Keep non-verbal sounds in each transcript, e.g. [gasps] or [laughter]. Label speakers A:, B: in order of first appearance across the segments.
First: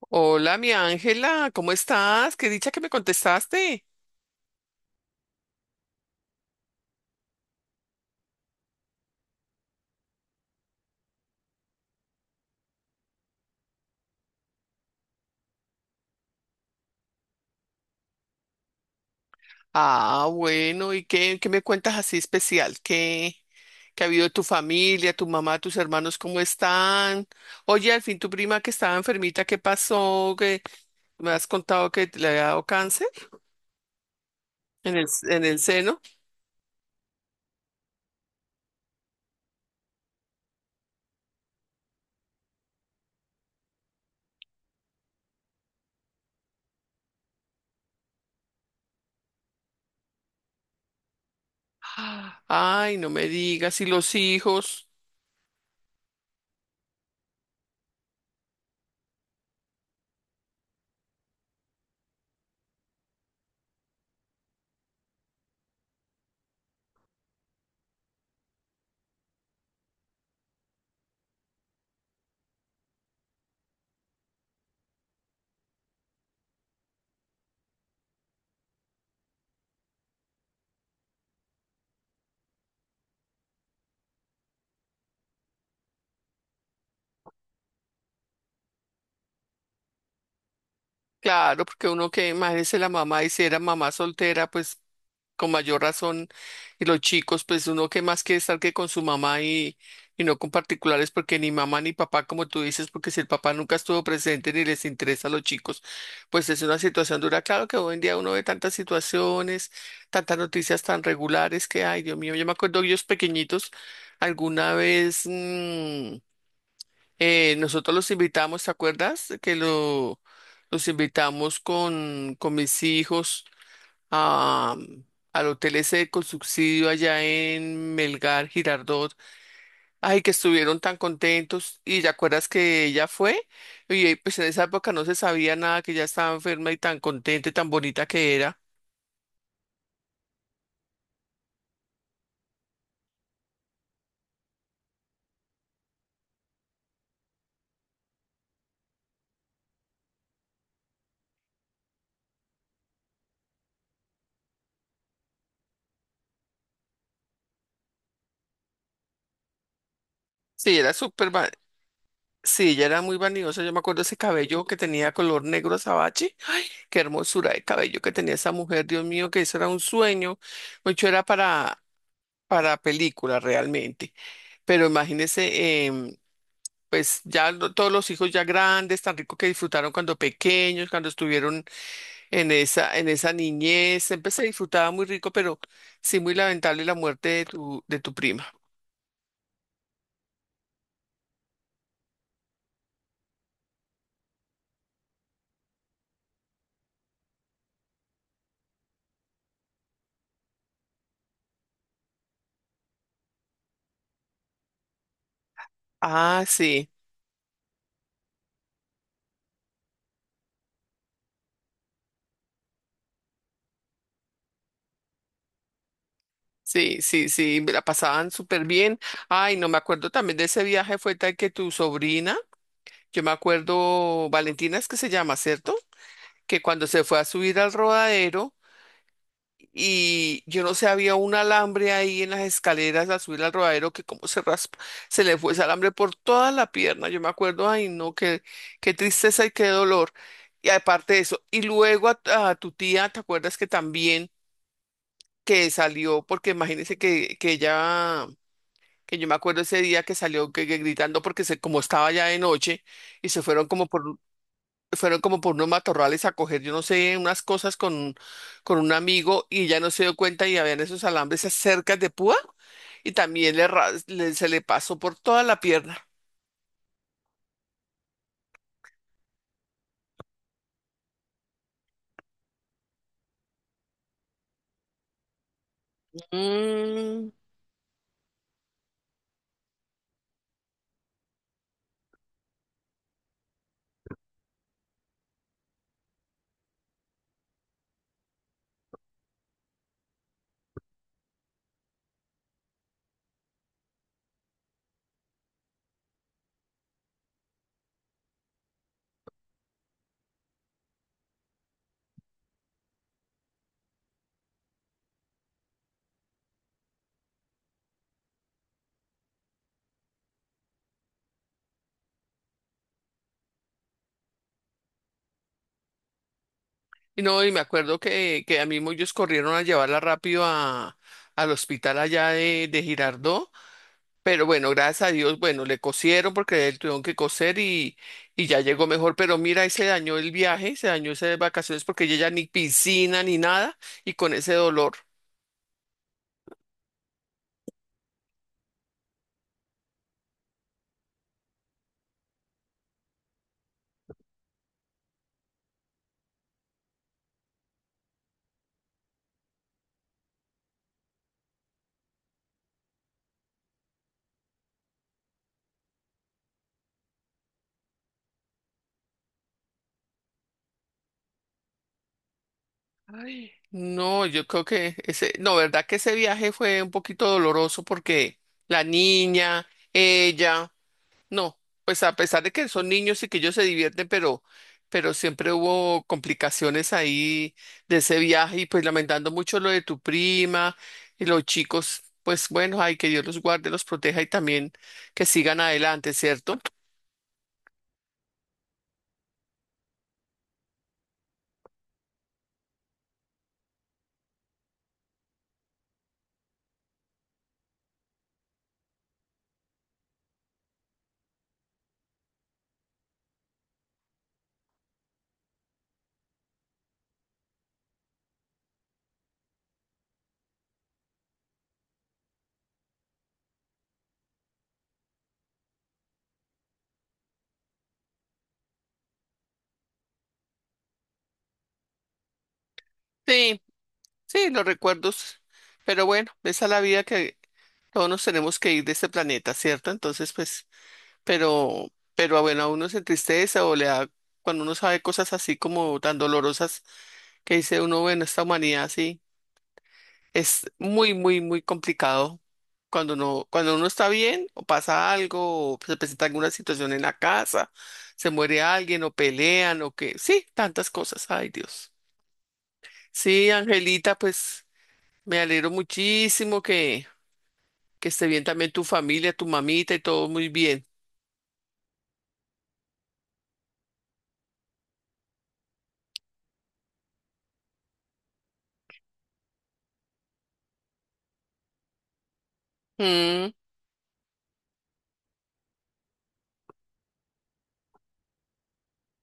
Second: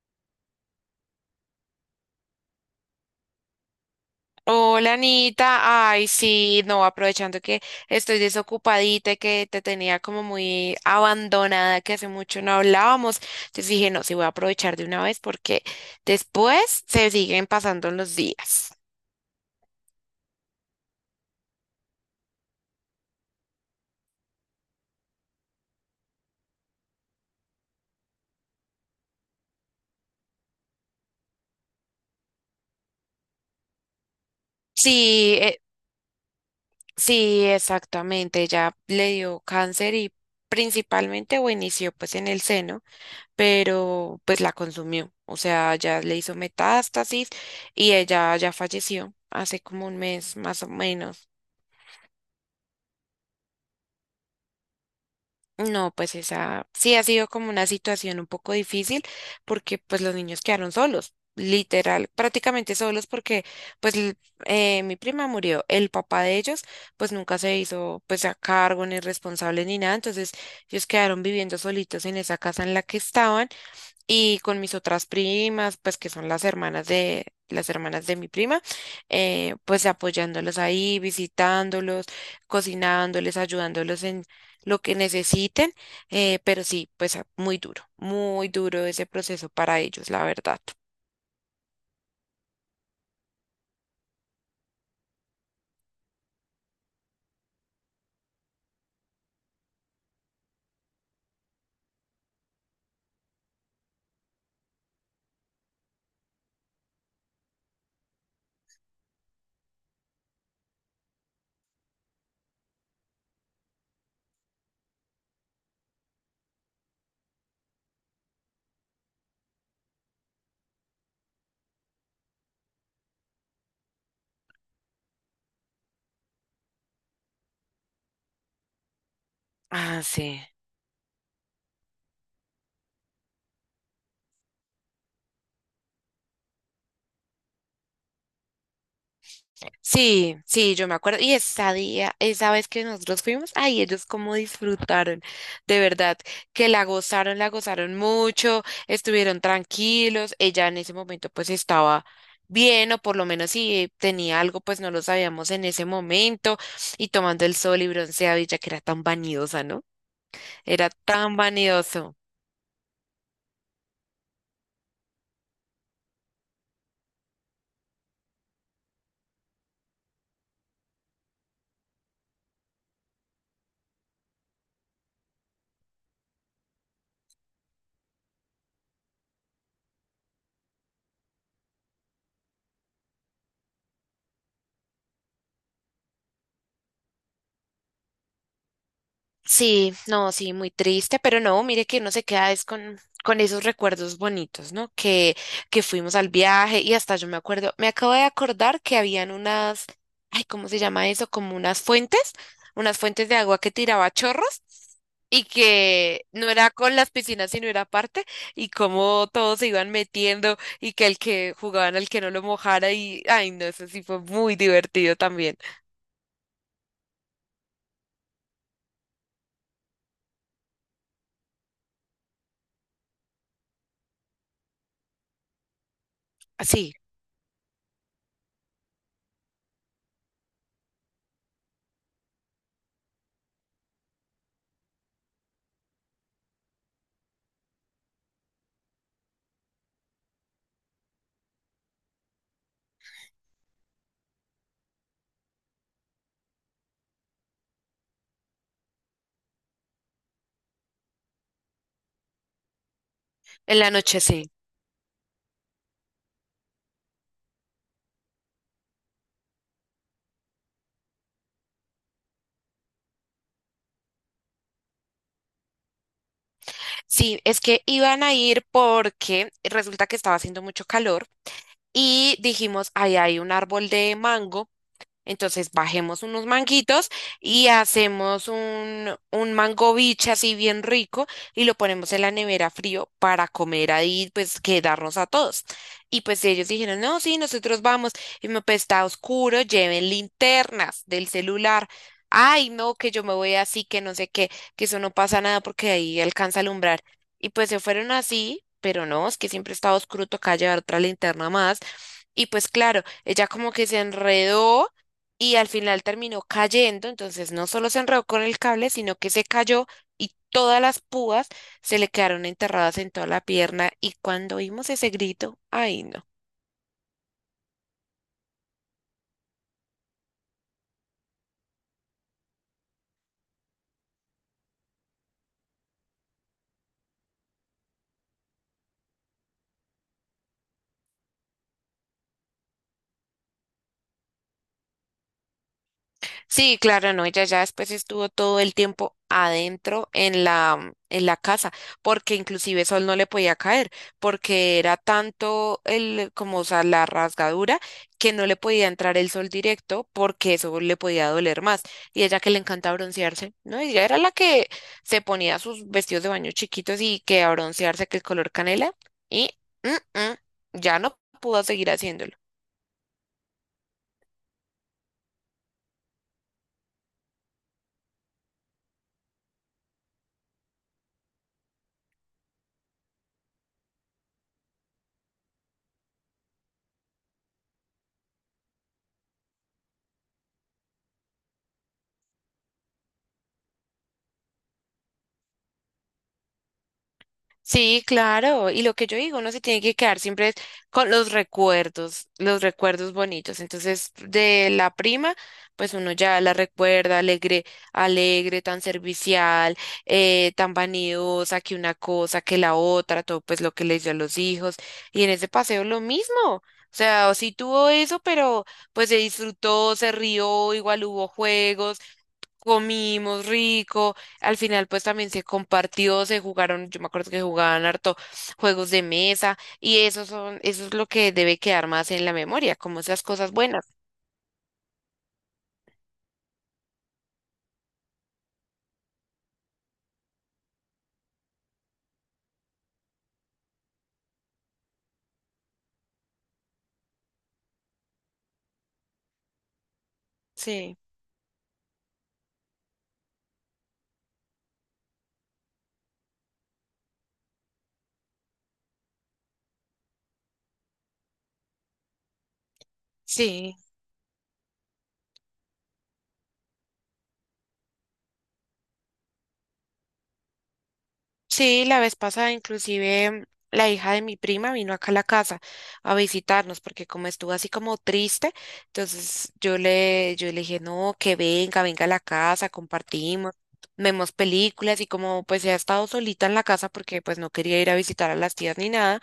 A: Hola, mi Ángela, ¿cómo estás? Qué dicha que me contestaste.
B: Hola Anita, ay sí, no, aprovechando que estoy desocupadita y que te tenía como muy abandonada, que hace mucho no hablábamos, entonces dije, no, sí voy a aprovechar de una vez porque después se siguen pasando los días.
A: Ah, bueno, ¿y qué, qué me cuentas así especial? ¿Qué, qué ha habido de tu familia, tu mamá, tus hermanos, cómo están? Oye, al fin tu prima que estaba enfermita, ¿qué pasó? Que me has contado que te le había dado cáncer
B: Sí,
A: en el seno? [gasps]
B: sí, exactamente, ya le dio cáncer y principalmente o inició pues en el seno, pero pues la consumió, o sea, ya le hizo metástasis y ella ya falleció hace como un mes más o menos.
A: Ah, ay, no me digas, ¿y los hijos?
B: No, pues esa sí ha sido como una situación un poco difícil porque pues los niños quedaron solos, literal, prácticamente solos porque pues l- mi prima murió, el papá de ellos pues nunca se hizo pues a cargo ni responsable ni nada, entonces ellos quedaron viviendo solitos en esa casa en la que estaban y con mis otras primas, pues que son las hermanas de mi prima, pues apoyándolos ahí, visitándolos, cocinándoles, ayudándolos en lo que necesiten, pero sí, muy duro ese proceso para ellos, la verdad.
A: Claro, porque uno que imagínese la mamá, y si era mamá soltera, pues con mayor razón, y los chicos, pues uno que más quiere estar que con su mamá, y no con particulares, porque ni mamá ni papá, como tú dices, porque si el papá nunca estuvo presente ni les interesa a los chicos, pues es una situación dura. Claro que hoy en día uno ve tantas situaciones, tantas noticias tan regulares que, ay, Dios mío, yo me acuerdo ellos pequeñitos, alguna vez. Nosotros los invitamos, ¿te acuerdas? Los invitamos con mis hijos a, al hotel ese con subsidio allá en Melgar, Girardot.
B: Ah,
A: Ay, que
B: sí.
A: estuvieron tan contentos. Y ¿te acuerdas que ella fue? Pues en esa época no se sabía nada, que ella estaba enferma y tan contenta y tan bonita que era.
B: Sí, sí, yo me acuerdo. Y esa día, esa vez que nosotros fuimos, ay, ellos cómo disfrutaron, de verdad, que la gozaron mucho, estuvieron tranquilos. Ella en ese momento pues estaba bien, o por lo menos si tenía algo, pues no lo sabíamos en ese momento, y tomando el sol y bronceado, y ya que era tan vanidosa, ¿no?
A: Sí,
B: Era
A: era súper,
B: tan
A: va-
B: vanidoso.
A: sí, ella era muy vanidosa. Yo me acuerdo ese cabello que tenía color negro azabache. Qué hermosura de cabello que tenía esa mujer, Dios mío, que eso era un sueño. Mucho era para película realmente. Pero imagínese, pues todos los hijos ya grandes, tan rico que disfrutaron cuando pequeños, cuando estuvieron en esa niñez. Siempre se disfrutaba muy rico, pero sí muy lamentable la muerte de tu prima.
B: Sí, no, sí, muy triste, pero no, mire que uno se queda es con esos recuerdos bonitos, ¿no? Que fuimos al viaje y hasta yo me acuerdo, me acabo de acordar que habían unas, ay, ¿cómo se llama eso? Como unas fuentes de agua que tiraba chorros y que
A: Ah,
B: no era
A: sí.
B: con las piscinas, sino era aparte, y cómo todos se iban metiendo y que el que jugaban al que no lo mojara y, ay, no, eso sí fue muy divertido también.
A: Sí, sí, sí, me la pasaban súper bien. Ay, no me acuerdo también de ese viaje, fue tal que tu sobrina. Yo me acuerdo, Valentina es que se llama, ¿cierto? Que
B: Ah,
A: cuando
B: sí,
A: se fue a subir al rodadero, y yo no sé, había un alambre ahí en las escaleras al subir al rodadero que como se raspa, se le fue ese alambre por toda la pierna. Yo me acuerdo, ay no, qué, qué tristeza y qué dolor. Y aparte de eso, y luego a tu tía, ¿te acuerdas que también que salió? Porque imagínese que ella, que yo me acuerdo ese día que salió que gritando porque se, como estaba ya de noche y se
B: en la noche sí.
A: fueron como por unos matorrales a coger, yo no sé, unas cosas con un amigo y ya no se dio cuenta y habían esos alambres cerca de púa y también se le pasó por toda la pierna.
B: Sí, es que iban a ir porque resulta que estaba haciendo mucho calor y dijimos, ahí hay un árbol de mango. Entonces bajemos unos manguitos
A: Mm,
B: y hacemos un mango biche así bien rico y lo ponemos en la nevera frío para comer ahí, pues quedarnos a todos. Y pues ellos dijeron, no, sí, nosotros vamos. Y me, pues está oscuro, lleven linternas del celular. Ay, no, que yo me voy así, que no sé qué, que eso no pasa nada porque ahí alcanza a alumbrar. Y pues se fueron así, pero no, es que siempre estaba oscuro, toca llevar otra linterna más. Y pues claro, ella como que se enredó y al final terminó cayendo, entonces no solo se enredó con el cable, sino que se cayó y todas las púas se le quedaron enterradas en toda la pierna y cuando oímos ese grito, ay no.
A: y no, y me acuerdo que a mí ellos corrieron a llevarla rápido a, al hospital allá de Girardot, pero bueno, gracias a Dios, bueno, le cosieron porque él tuvieron que coser y ya llegó mejor, pero mira, ahí se dañó el viaje, se dañó esas vacaciones porque ella ya ni piscina ni nada, y con ese dolor.
B: Sí, claro, no, ella ya después estuvo todo el tiempo adentro en la casa, porque inclusive sol no le podía caer, porque era tanto el, como, o sea, la rasgadura, que no le podía entrar el sol directo, porque eso le podía doler más. Y ella que le encanta broncearse, ¿no? Ella era la que se ponía sus vestidos de baño chiquitos y que a broncearse, que el color canela, y mm, mm, ya no pudo seguir haciéndolo.
A: Ay. No, yo creo que ese, no, verdad que ese viaje fue un poquito doloroso porque la niña, ella, no, pues a pesar de que son niños y que ellos se divierten, pero siempre hubo complicaciones ahí de ese viaje y pues lamentando mucho lo de tu prima y los chicos, pues bueno, ay, que Dios los guarde, los proteja y también que sigan adelante, ¿cierto?
B: Sí, claro. Y lo que yo digo, uno se tiene que quedar siempre con los recuerdos bonitos. Entonces, de la prima, pues uno ya la recuerda alegre, alegre, tan servicial, tan vanidosa, que una cosa, que la otra, todo pues lo que le dio a los hijos. Y en ese paseo lo mismo. O sea, sí tuvo eso, pero pues se disfrutó, se rió, igual hubo juegos comimos rico, al final pues también se compartió, se jugaron, yo me acuerdo que jugaban harto juegos de mesa y eso son, eso es lo que debe quedar más en la memoria, como esas cosas
A: Sí,
B: buenas.
A: sí, los recuerdos, pero bueno, esa es la vida que, todos nos tenemos que ir de este planeta, ¿cierto? Entonces, pues, pero, pero bueno, a uno se entristece o le da, cuando uno sabe cosas así como tan dolorosas, que dice uno, bueno, esta humanidad sí, es
B: Sí,
A: muy, muy, muy complicado. Cuando uno está bien, o pasa algo, o se presenta alguna situación en la casa, se muere alguien, o pelean, o que, sí, tantas cosas, ay Dios. Sí,
B: sí.
A: Angelita, pues me alegro muchísimo que esté bien también tu familia, tu mamita y todo muy bien.
B: Sí, la vez pasada inclusive la hija de mi prima vino acá a la casa a visitarnos porque como estuvo así como triste, entonces yo le dije, no, que venga, venga a la casa,
A: Mm,
B: compartimos, vemos películas y como pues ella ha estado solita en la casa porque pues no quería ir a visitar a las tías ni nada.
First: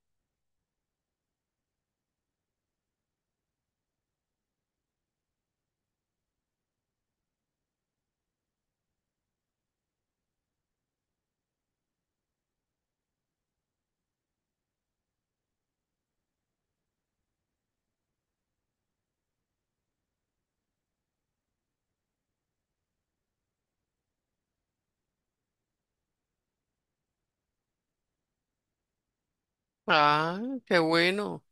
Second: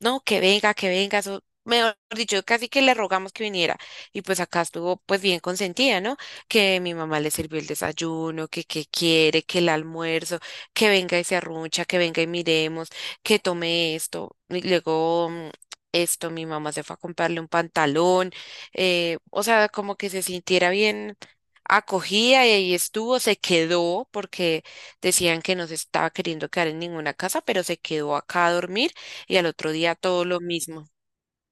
B: No, que venga, eso, mejor dicho, casi que le rogamos que viniera. Y pues acá estuvo pues bien consentida, ¿no? Que mi mamá le sirvió el desayuno, que qué quiere, que el almuerzo, que venga y se arruncha, que venga y miremos, que tome esto. Y luego esto, mi mamá se fue a comprarle un pantalón, o sea, como que se sintiera bien acogida y ahí estuvo, se quedó porque decían que no se estaba queriendo quedar en ninguna casa, pero se quedó acá a dormir y al otro día todo
A: ah,
B: lo
A: Qué
B: mismo.
A: bueno,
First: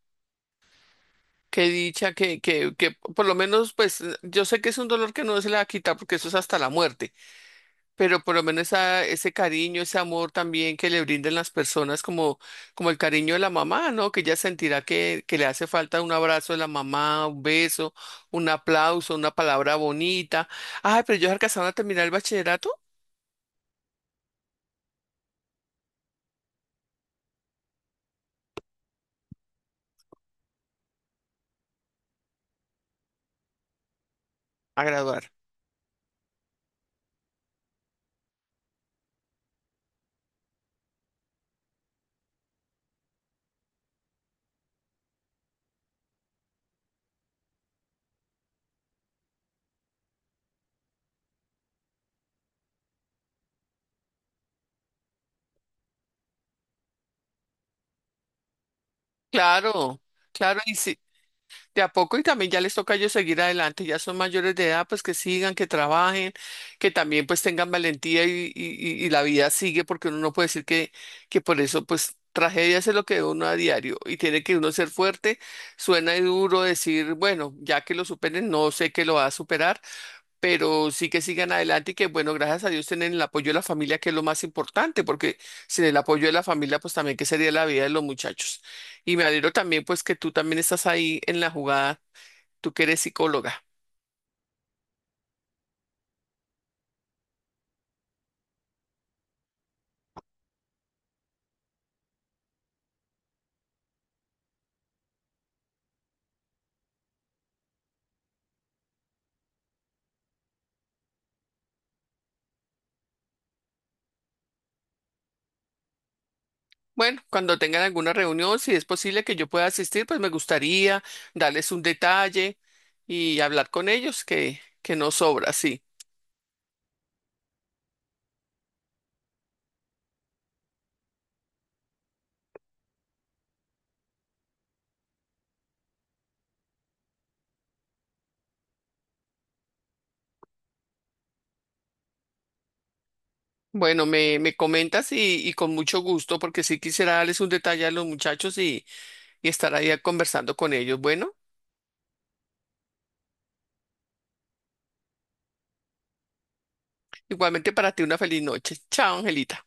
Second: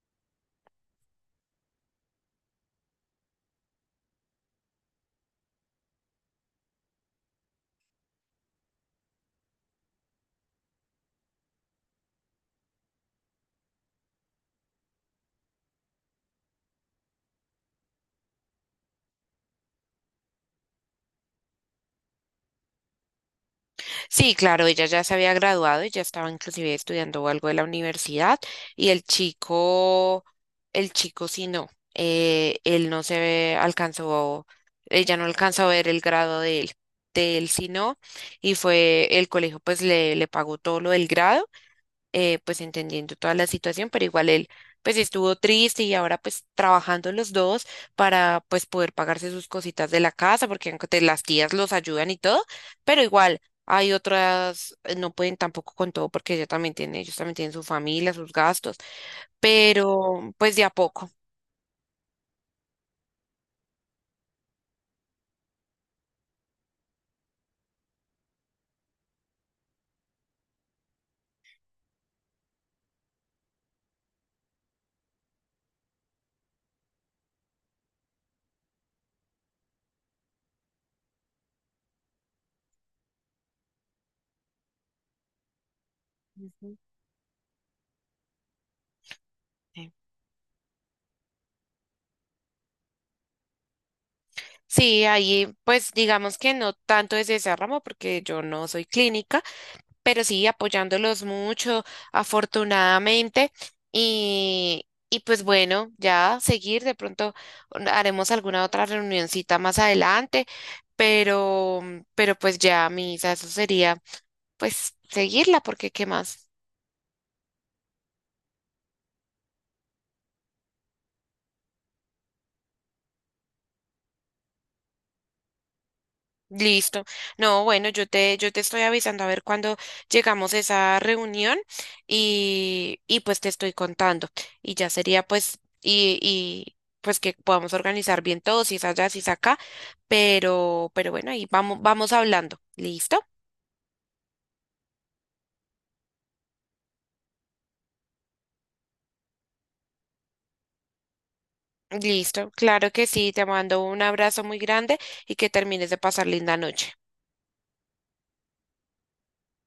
A: qué dicha, que, que por lo menos, pues yo sé que es un dolor que no se le va a quitar porque eso es hasta la muerte, pero por lo menos ese cariño, ese amor también que le brindan las personas, como, como el cariño de la mamá, ¿no? Que ella sentirá que le hace falta un abrazo de la mamá, un beso, un aplauso, una palabra bonita. Ay, pero ellos alcanzaron a terminar el bachillerato,
B: Sí, claro, ella ya se había graduado, ella estaba inclusive estudiando algo de la universidad y el chico sí no, él no se ve- alcanzó,
A: a
B: ella
A: graduar.
B: no alcanzó a ver el grado de él sí no, y fue el colegio pues le pagó todo lo del grado. Pues entendiendo toda la situación, pero igual él pues estuvo triste y ahora pues trabajando los dos para pues poder pagarse sus cositas de la casa, porque aunque las tías los ayudan y todo, pero igual hay otras, no pueden tampoco con todo porque ella también tiene, ellos también tienen su familia, sus gastos,
A: Claro,
B: pero pues
A: claro,
B: de a
A: y sí,
B: poco.
A: de a poco y también ya les toca a ellos seguir adelante, ya son mayores de edad, pues que sigan, que trabajen, que también pues tengan valentía y la vida sigue, porque uno no puede decir que por eso pues tragedias es lo que ve uno a diario y tiene que uno ser fuerte, suena duro decir, bueno, ya que lo superen, no sé que lo va a superar, pero sí que sigan adelante y que, bueno, gracias a Dios tienen el apoyo de la familia, que es lo más importante, porque sin el apoyo de la
B: Ujú.
A: familia, pues también qué sería la vida de los muchachos. Y me alegro también, pues, que tú también estás ahí en la jugada, tú que eres psicóloga.
B: Sí, ahí pues digamos que no tanto desde ese ramo porque yo no soy clínica, pero sí apoyándolos mucho, afortunadamente. Y pues bueno, ya seguir, de pronto haremos alguna otra reunioncita más adelante, pero, pero pues ya, Misa, eso sería pues seguirla, porque ¿qué más?
A: Bueno, cuando tengan alguna reunión, si es posible que yo pueda asistir, pues me gustaría darles un detalle y hablar con ellos, que no sobra, sí.
B: Listo. No, bueno, yo te estoy avisando a ver cuándo llegamos a esa reunión y pues te estoy contando. Y ya sería pues, y pues que podamos organizar bien todo, si es allá, si es acá, pero bueno, ahí vamos, vamos hablando. ¿Listo?
A: Bueno, me comentas y con mucho gusto, porque sí quisiera darles un detalle a los muchachos y estar ahí conversando con ellos. Bueno.
B: Listo. Claro que sí, te mando un abrazo muy grande y que termines de pasar linda noche.
A: Igualmente para ti una feliz noche. Chao, Angelita.